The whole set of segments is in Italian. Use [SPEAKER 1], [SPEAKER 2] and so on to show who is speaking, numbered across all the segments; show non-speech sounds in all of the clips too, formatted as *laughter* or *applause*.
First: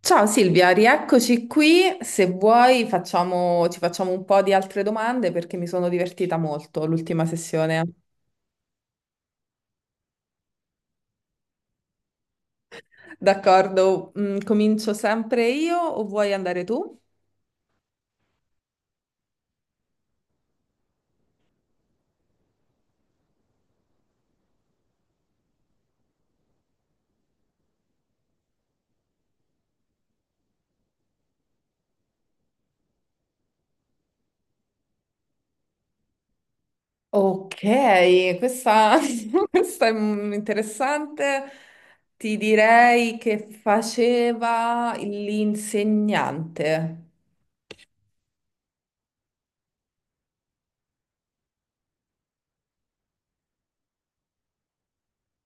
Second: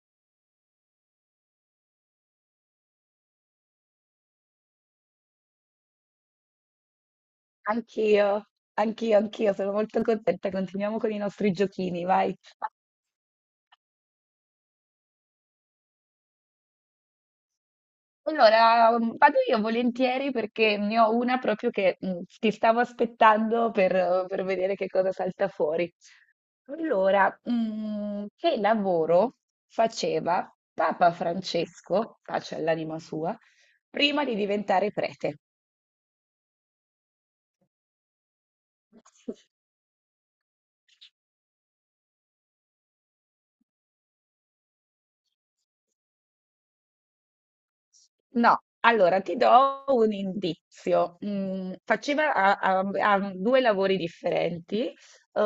[SPEAKER 1] Ciao Silvia, rieccoci qui. Se vuoi ci facciamo un po' di altre domande perché mi sono divertita molto l'ultima sessione.
[SPEAKER 2] Anch'io, anch'io, anch'io, sono molto contenta. Continuiamo con i nostri giochini, vai.
[SPEAKER 1] D'accordo, comincio sempre io o vuoi andare tu?
[SPEAKER 2] Allora, vado io volentieri perché ne ho una proprio che ti stavo aspettando per vedere che cosa salta fuori. Allora, che lavoro faceva Papa Francesco, pace all'anima sua, prima di diventare prete?
[SPEAKER 1] Ok, questa, *laughs*
[SPEAKER 2] *laughs*
[SPEAKER 1] questa è interessante. Ti direi che faceva l'insegnante.
[SPEAKER 2] No, allora ti do un indizio. Faceva a due lavori differenti. Eh,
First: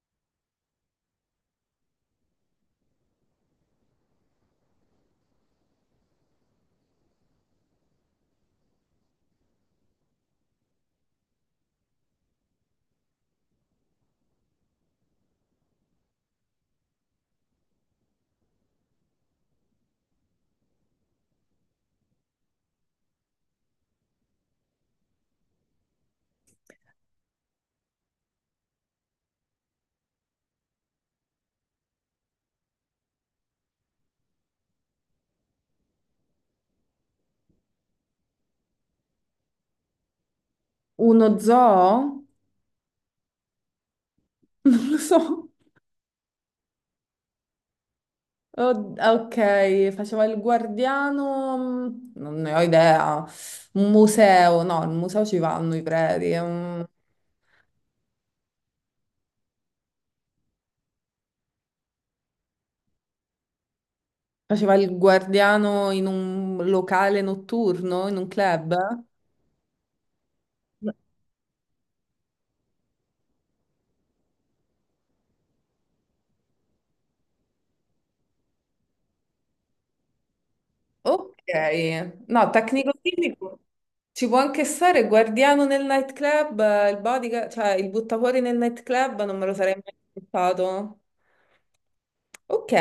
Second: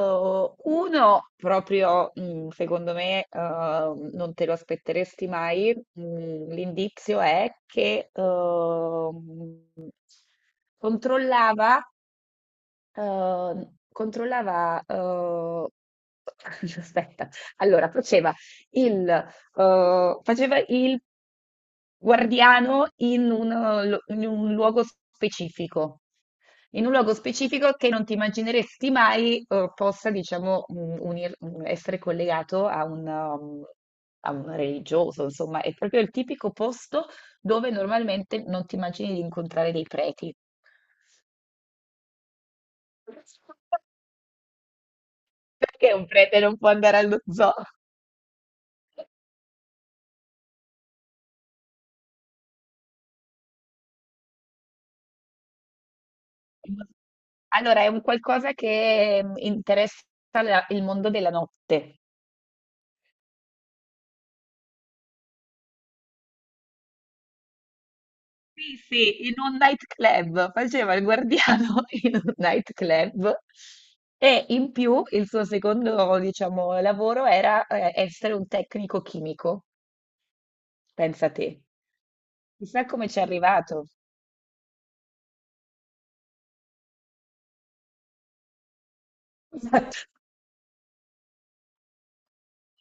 [SPEAKER 2] uno proprio, secondo me, non te lo aspetteresti mai. L'indizio è che controllava, controllava, *laughs* aspetta, allora faceva faceva il guardiano in un luogo specifico, in un luogo specifico che non ti immagineresti mai possa, diciamo, essere collegato a a un religioso, insomma, è proprio il tipico posto dove normalmente non ti immagini di incontrare dei preti.
[SPEAKER 1] Uno zoo? *laughs* Non lo so.
[SPEAKER 2] Perché un prete non può andare allo zoo?
[SPEAKER 1] Oh, ok, faceva il guardiano, non ne ho idea. Un museo, no, al museo ci vanno i preti.
[SPEAKER 2] Allora, è un qualcosa che interessa il mondo della notte.
[SPEAKER 1] Faceva il guardiano in un locale notturno, in un club.
[SPEAKER 2] Sì, sì, in un nightclub, faceva il guardiano *laughs* in un nightclub e in più il suo secondo, diciamo, lavoro era essere un tecnico chimico, pensa
[SPEAKER 1] Ok,
[SPEAKER 2] te.
[SPEAKER 1] no,
[SPEAKER 2] Chissà come ci è
[SPEAKER 1] tecnico-chimico.
[SPEAKER 2] arrivato.
[SPEAKER 1] Ci può anche stare il guardiano nel nightclub, il bodyguard, cioè il buttafuori nel nightclub, non me lo sarei mai
[SPEAKER 2] Esatto. *laughs*
[SPEAKER 1] aspettato. Ok,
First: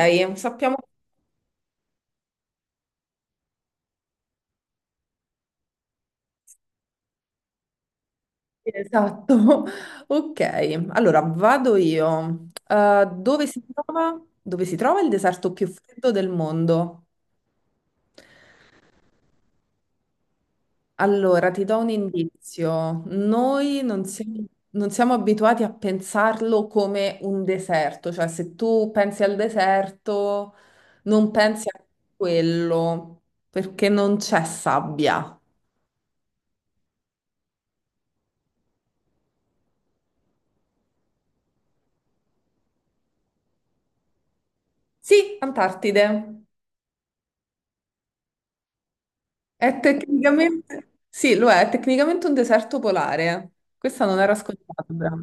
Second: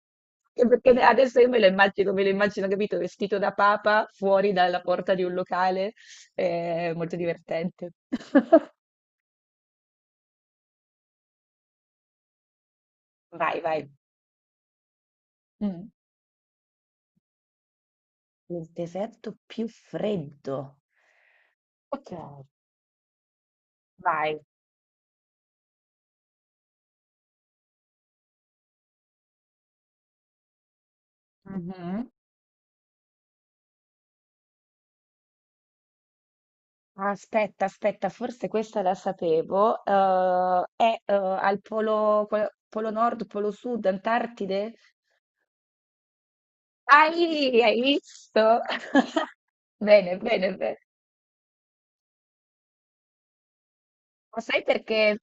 [SPEAKER 2] Anche
[SPEAKER 1] sappiamo.
[SPEAKER 2] perché adesso io me lo immagino, capito, vestito da papa fuori dalla porta di un locale, molto divertente. *laughs*
[SPEAKER 1] Esatto. *laughs* Ok, allora vado io.
[SPEAKER 2] Vai, vai.
[SPEAKER 1] Dove si trova il deserto più
[SPEAKER 2] Mm.
[SPEAKER 1] freddo del mondo?
[SPEAKER 2] Il deserto più freddo.
[SPEAKER 1] Allora, ti do un
[SPEAKER 2] Ok,
[SPEAKER 1] indizio. Noi non
[SPEAKER 2] vai.
[SPEAKER 1] siamo, non siamo abituati a pensarlo come un deserto, cioè se tu pensi al deserto, non pensi a
[SPEAKER 2] Mhm.
[SPEAKER 1] quello, perché non c'è sabbia.
[SPEAKER 2] Aspetta, aspetta, forse questa la sapevo. È al polo, polo nord, polo sud, Antartide?
[SPEAKER 1] Sì, Antartide.
[SPEAKER 2] Ah, lì, hai visto? *laughs*
[SPEAKER 1] È
[SPEAKER 2] Bene, bene, bene.
[SPEAKER 1] tecnicamente, sì, lo è tecnicamente un deserto polare. Eh. Questa non era
[SPEAKER 2] Ma sai
[SPEAKER 1] scontata.
[SPEAKER 2] perché?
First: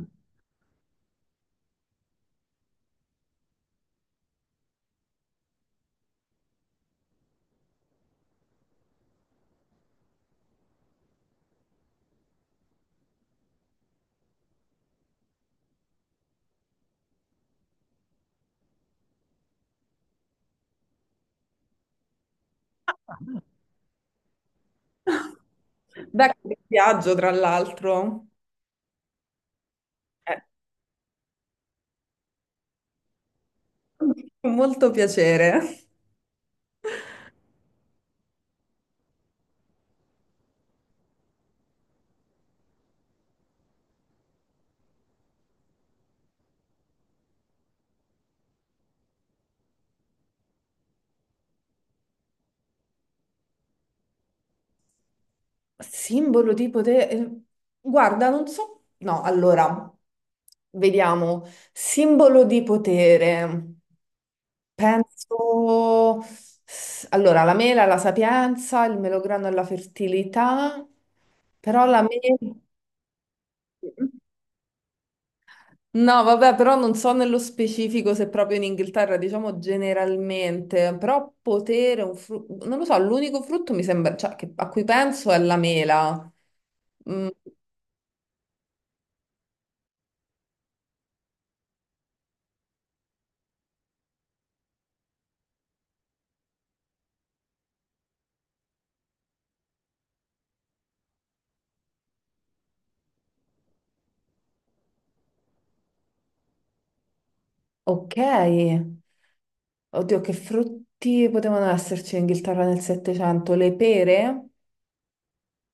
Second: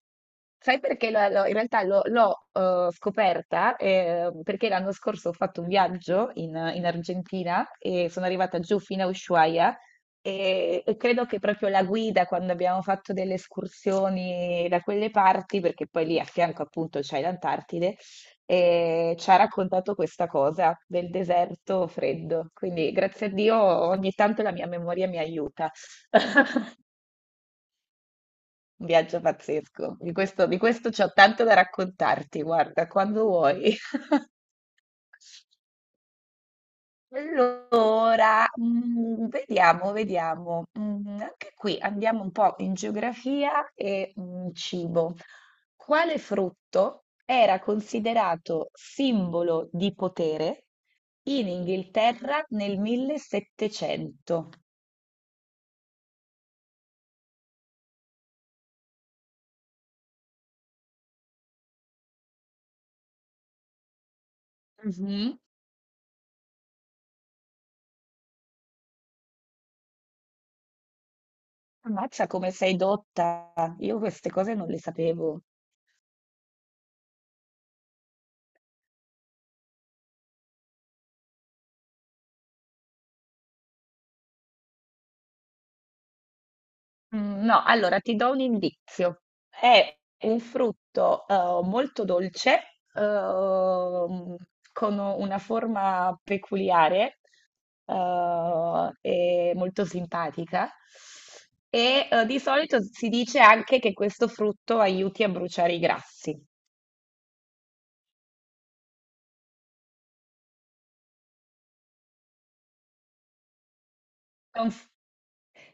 [SPEAKER 2] Sai perché in realtà l'ho scoperta? Eh, perché l'anno scorso ho fatto un viaggio in Argentina e sono arrivata giù fino a Ushuaia e credo che proprio la guida quando abbiamo fatto delle escursioni da quelle parti, perché poi lì a fianco appunto c'è l'Antartide, ci ha raccontato questa cosa del deserto freddo. Quindi grazie a Dio ogni tanto la mia memoria mi
[SPEAKER 1] *laughs*
[SPEAKER 2] aiuta.
[SPEAKER 1] Da che viaggio, tra l'altro.
[SPEAKER 2] Un viaggio pazzesco.
[SPEAKER 1] Eh,
[SPEAKER 2] Di questo c'ho tanto da raccontarti, guarda, quando vuoi. *laughs*
[SPEAKER 1] con molto piacere.
[SPEAKER 2] Allora, vediamo, vediamo. Anche qui andiamo un po' in geografia e cibo. Quale frutto era considerato simbolo di potere in Inghilterra nel 1700?
[SPEAKER 1] Simbolo di potere. Eh, guarda, non so. No, allora, vediamo. Simbolo di potere.
[SPEAKER 2] Mhm.
[SPEAKER 1] Penso. Allora, la mela, la sapienza, il melograno e la fertilità, però la
[SPEAKER 2] Ammazza come
[SPEAKER 1] mela.
[SPEAKER 2] sei dotta. Io queste cose non le sapevo.
[SPEAKER 1] No, vabbè, però non so nello specifico se proprio in Inghilterra, diciamo generalmente, però potere, non lo so, l'unico frutto mi sembra, cioè, a cui penso è la mela. Mm,
[SPEAKER 2] No, allora ti do un indizio. È un frutto molto dolce, ehm, con una forma peculiare e molto simpatica. E di solito si dice anche che questo frutto aiuti a bruciare i grassi.
[SPEAKER 1] ok, oddio, che frutti potevano esserci in Inghilterra nel Settecento? Le pere?
[SPEAKER 2] Conf-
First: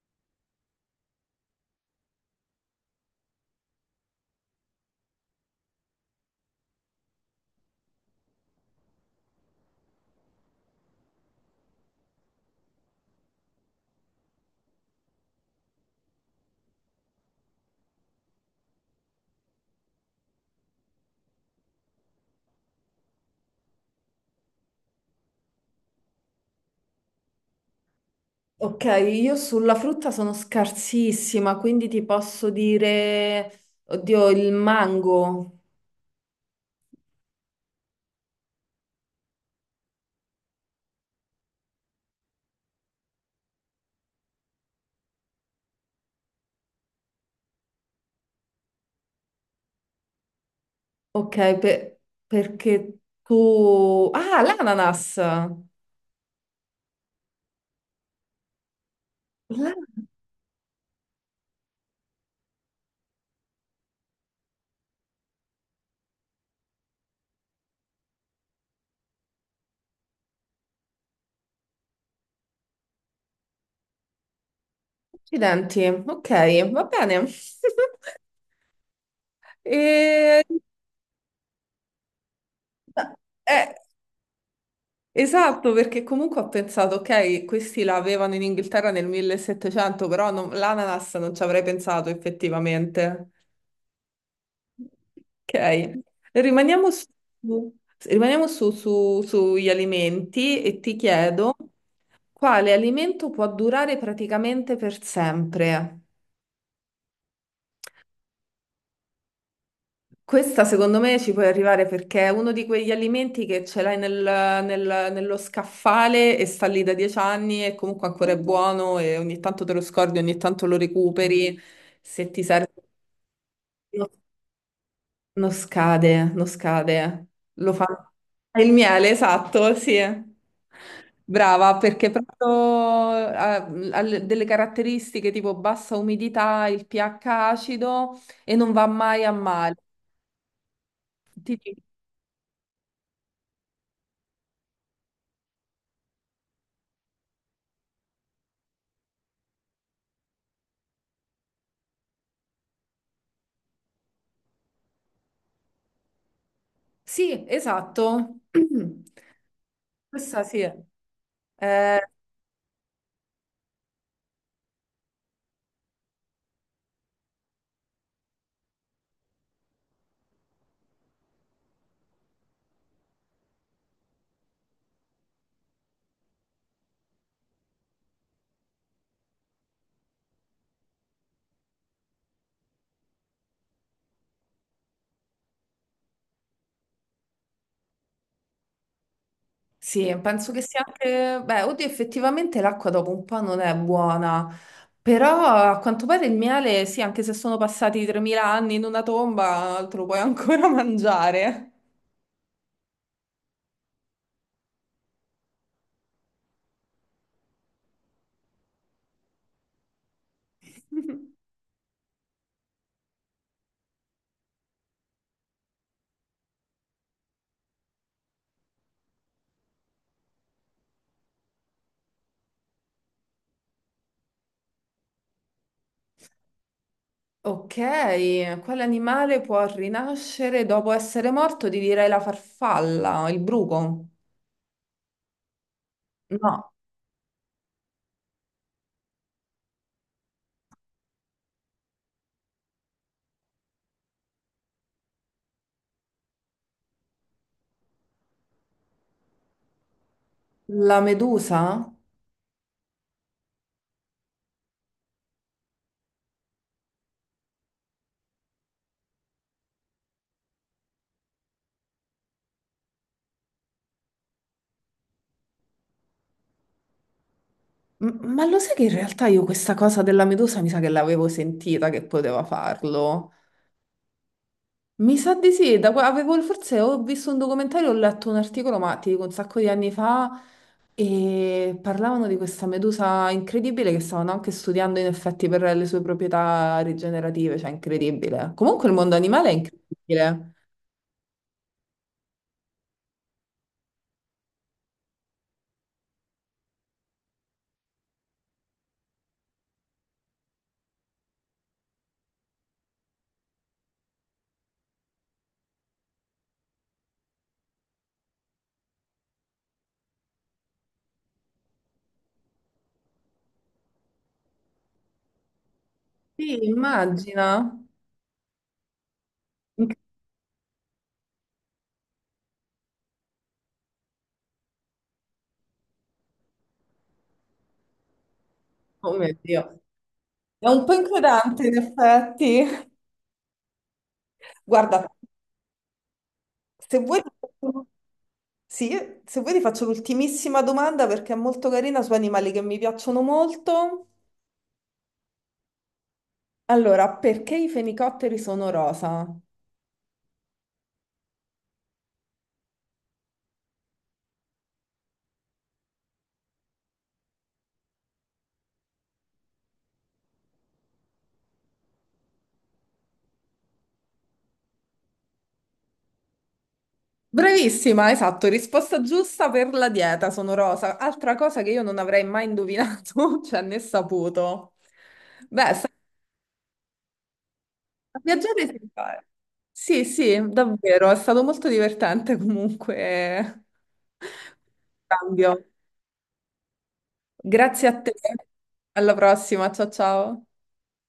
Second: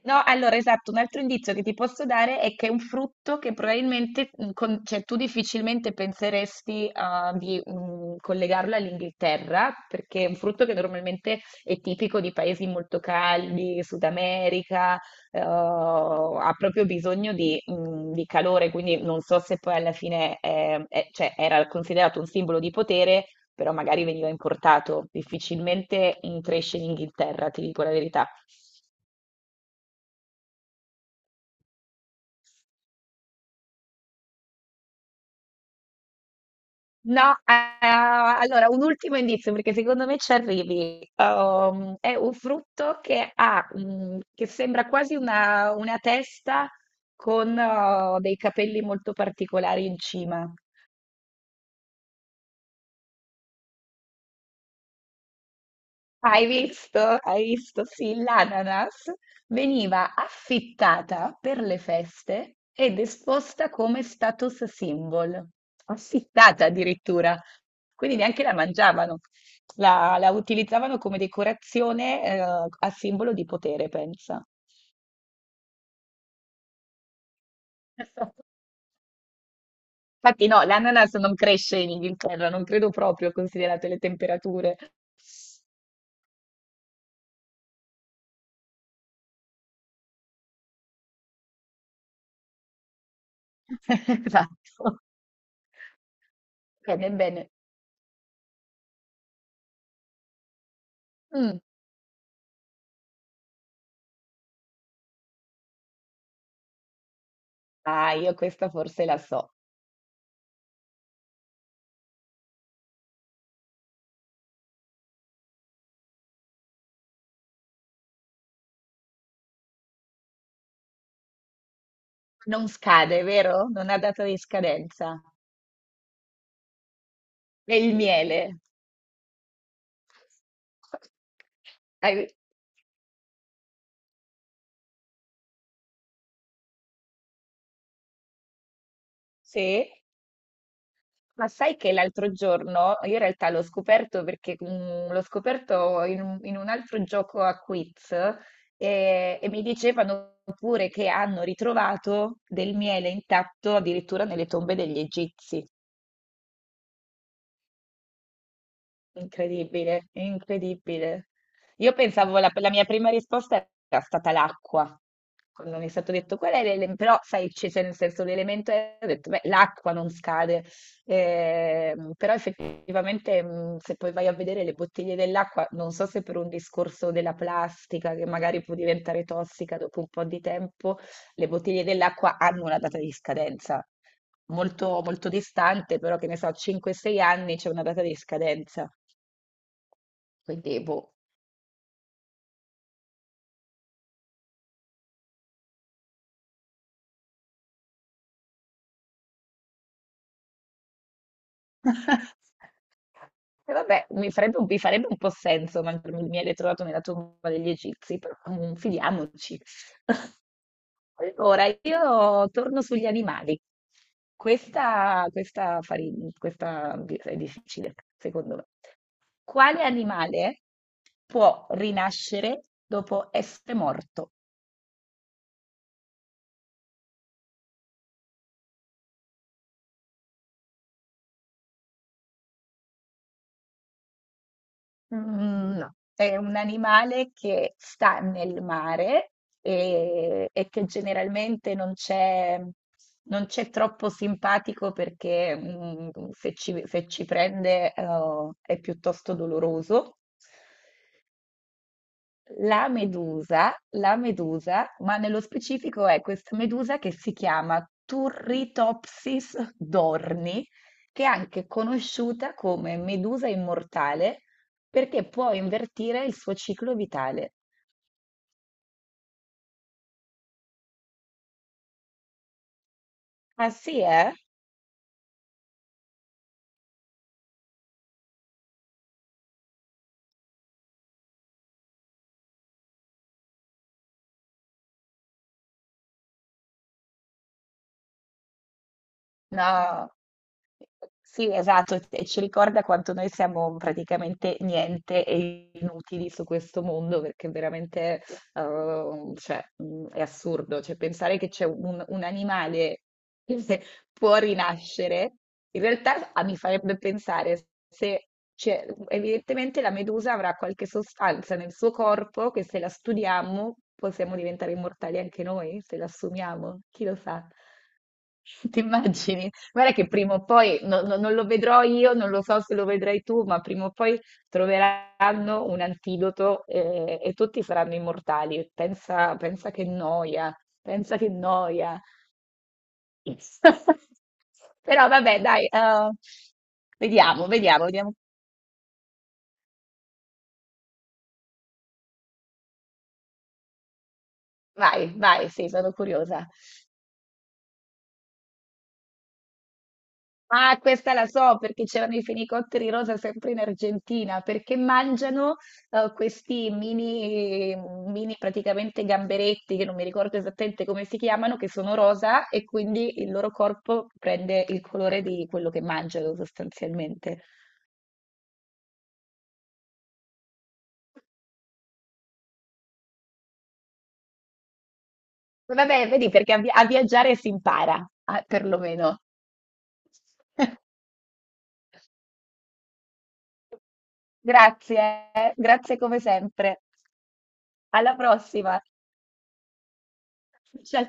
[SPEAKER 2] No, allora esatto, un altro indizio che ti posso dare è che è un frutto che probabilmente, cioè tu difficilmente penseresti ah, di collegarlo all'Inghilterra, perché è un frutto che normalmente è tipico di paesi molto caldi, Sud America, ha proprio bisogno di calore, quindi non so se poi alla fine cioè, era considerato un simbolo di potere, però magari veniva importato, difficilmente cresce in Inghilterra, ti dico la verità.
[SPEAKER 1] Ok, io sulla frutta sono scarsissima, quindi ti posso dire, oddio, il mango.
[SPEAKER 2] No, allora un ultimo indizio perché secondo me ci arrivi. È un frutto che che sembra quasi una testa con oh, dei capelli molto particolari in cima.
[SPEAKER 1] Ok, per- perché tu... Ah, l'ananas!
[SPEAKER 2] Hai visto? Hai visto? Sì, l'ananas
[SPEAKER 1] Ah,
[SPEAKER 2] veniva affittata per le feste ed esposta come status symbol, affittata addirittura. Quindi neanche la mangiavano, la utilizzavano come decorazione, a simbolo di potere, pensa.
[SPEAKER 1] accidenti, ok, va bene. *laughs*
[SPEAKER 2] *laughs*
[SPEAKER 1] E-
[SPEAKER 2] Infatti no, l'ananas non cresce in Inghilterra, non credo proprio,
[SPEAKER 1] eh,
[SPEAKER 2] considerate le temperature.
[SPEAKER 1] esatto, perché comunque ho pensato, ok, questi la avevano in Inghilterra nel 1700, però l'ananas non ci avrei pensato effettivamente.
[SPEAKER 2] *laughs* Esatto.
[SPEAKER 1] Ok, rimaniamo su,
[SPEAKER 2] Bene, bene.
[SPEAKER 1] rimaniamo sugli alimenti e ti chiedo
[SPEAKER 2] Mm.
[SPEAKER 1] quale alimento può durare praticamente per sempre?
[SPEAKER 2] Ah, io questa forse la so.
[SPEAKER 1] Questa secondo me ci puoi arrivare perché è uno di quegli alimenti che ce l'hai nello scaffale e sta lì da 10 anni e comunque ancora è buono e ogni tanto te lo scordi, ogni tanto lo recuperi. Se ti
[SPEAKER 2] Non
[SPEAKER 1] serve,
[SPEAKER 2] scade, vero? Non ha
[SPEAKER 1] no-
[SPEAKER 2] data di scadenza.
[SPEAKER 1] non scade, non scade. Lo
[SPEAKER 2] È
[SPEAKER 1] fa
[SPEAKER 2] il miele.
[SPEAKER 1] il miele, esatto, sì. Brava, perché
[SPEAKER 2] Hai-
[SPEAKER 1] proprio ha, ha delle caratteristiche tipo bassa umidità, il pH acido e non va mai a male.
[SPEAKER 2] Sì, ma sai che l'altro giorno, io in realtà l'ho scoperto perché l'ho scoperto in un altro gioco a quiz e mi dicevano pure che hanno ritrovato del miele intatto addirittura nelle tombe degli egizi.
[SPEAKER 1] Sì, esatto. *clears throat*
[SPEAKER 2] Incredibile,
[SPEAKER 1] Questa sì.
[SPEAKER 2] incredibile. Io
[SPEAKER 1] Eh,
[SPEAKER 2] pensavo, la mia prima risposta era stata l'acqua, quando mi è stato detto qual è l'elemento, però sai, c'è nel senso l'elemento, ho detto, beh, l'acqua non scade. Però effettivamente se poi vai a vedere le bottiglie dell'acqua, non so se per un discorso della plastica che magari può diventare tossica dopo un po' di tempo, le bottiglie dell'acqua hanno una data di scadenza molto, molto distante, però che ne so, 5-6 anni c'è una data di scadenza.
[SPEAKER 1] sì, penso che
[SPEAKER 2] Quindi,
[SPEAKER 1] sia
[SPEAKER 2] boh.
[SPEAKER 1] anche... Beh, oddio, effettivamente l'acqua dopo un po' non è buona, però a quanto pare il miele, sì, anche se sono passati 3000 anni in una tomba, te lo puoi ancora *laughs* mangiare.
[SPEAKER 2] *laughs* E vabbè, mi farebbe un po' senso mancarmi il miele trovato nella tomba degli Egizi, però fidiamoci. *laughs* Allora, io torno sugli animali. Questa, questa, fari- questa è difficile, secondo me. Quale animale può rinascere dopo essere morto?
[SPEAKER 1] Ok, quale animale può rinascere dopo essere morto? Ti direi la farfalla, il bruco.
[SPEAKER 2] Mhmm, no, è un
[SPEAKER 1] No,
[SPEAKER 2] animale che sta nel mare e che generalmente non c'è troppo simpatico perché, mhmm, se ci prende, è piuttosto doloroso.
[SPEAKER 1] la medusa?
[SPEAKER 2] La medusa, ma nello specifico è questa medusa che si chiama Turritopsis dorni, che è anche conosciuta come medusa immortale perché può invertire il suo ciclo vitale.
[SPEAKER 1] Ma lo sai che in realtà io questa cosa della medusa mi sa che l'avevo sentita che poteva farlo?
[SPEAKER 2] Ah sì, eh?
[SPEAKER 1] Mi sa di sì, avevo, forse ho visto un documentario, ho letto un articolo, ma ti dico un sacco di anni fa, e parlavano di questa medusa incredibile che stavano anche studiando in effetti per le sue proprietà rigenerative, cioè incredibile. Comunque il mondo animale è
[SPEAKER 2] No,
[SPEAKER 1] incredibile.
[SPEAKER 2] sì, esatto, e ci ricorda quanto noi siamo praticamente niente e inutili su questo mondo, perché veramente, cioè, è assurdo, cioè, pensare che c'è un animale che se- può rinascere, in realtà ah, mi farebbe pensare se, evidentemente la medusa avrà qualche sostanza nel suo corpo che se la studiamo possiamo diventare immortali anche noi, se la
[SPEAKER 1] Sì,
[SPEAKER 2] assumiamo, chi lo sa.
[SPEAKER 1] immagina.
[SPEAKER 2] *laughs* Ti immagini? Guarda
[SPEAKER 1] Inc-
[SPEAKER 2] che prima o poi, non lo vedrò io, non lo so se lo vedrai tu, ma prima o poi troveranno un antidoto e, tutti saranno immortali.
[SPEAKER 1] Oh mio
[SPEAKER 2] Pensa, pensa
[SPEAKER 1] Dio,
[SPEAKER 2] che noia,
[SPEAKER 1] è un po'
[SPEAKER 2] pensa che
[SPEAKER 1] inquietante in
[SPEAKER 2] noia.
[SPEAKER 1] effetti.
[SPEAKER 2] *laughs*
[SPEAKER 1] *laughs* Guarda,
[SPEAKER 2] Però vabbè, dai,
[SPEAKER 1] se vuoi...
[SPEAKER 2] vediamo, vediamo, vediamo.
[SPEAKER 1] Sì, se vuoi ti faccio l'ultimissima domanda perché è molto carina su animali che mi piacciono molto.
[SPEAKER 2] Vai, vai, sì, sono curiosa.
[SPEAKER 1] Allora, perché i fenicotteri sono rosa?
[SPEAKER 2] Ah, questa la so perché c'erano i fenicotteri rosa sempre in Argentina, perché mangiano questi mini, mini praticamente gamberetti, che non mi ricordo esattamente come si chiamano, che sono rosa e quindi il loro corpo prende il colore di quello che mangiano sostanzialmente.
[SPEAKER 1] Bravissima, esatto, risposta giusta per la dieta, sono rosa. Altra cosa che io non avrei mai indovinato, *laughs* cioè né saputo. Beh, è stata
[SPEAKER 2] Vabbè, vedi, perché a viaggiare si impara,
[SPEAKER 1] una
[SPEAKER 2] ah,
[SPEAKER 1] viaggiata
[SPEAKER 2] perlomeno.
[SPEAKER 1] esemplare. Sì, sì,
[SPEAKER 2] *laughs*
[SPEAKER 1] davvero, è stato molto divertente comunque. *laughs*
[SPEAKER 2] Grazie,
[SPEAKER 1] Cambio.
[SPEAKER 2] grazie come sempre.
[SPEAKER 1] Grazie a te,
[SPEAKER 2] Alla prossima.
[SPEAKER 1] alla prossima, ciao ciao.
[SPEAKER 2] Ciao.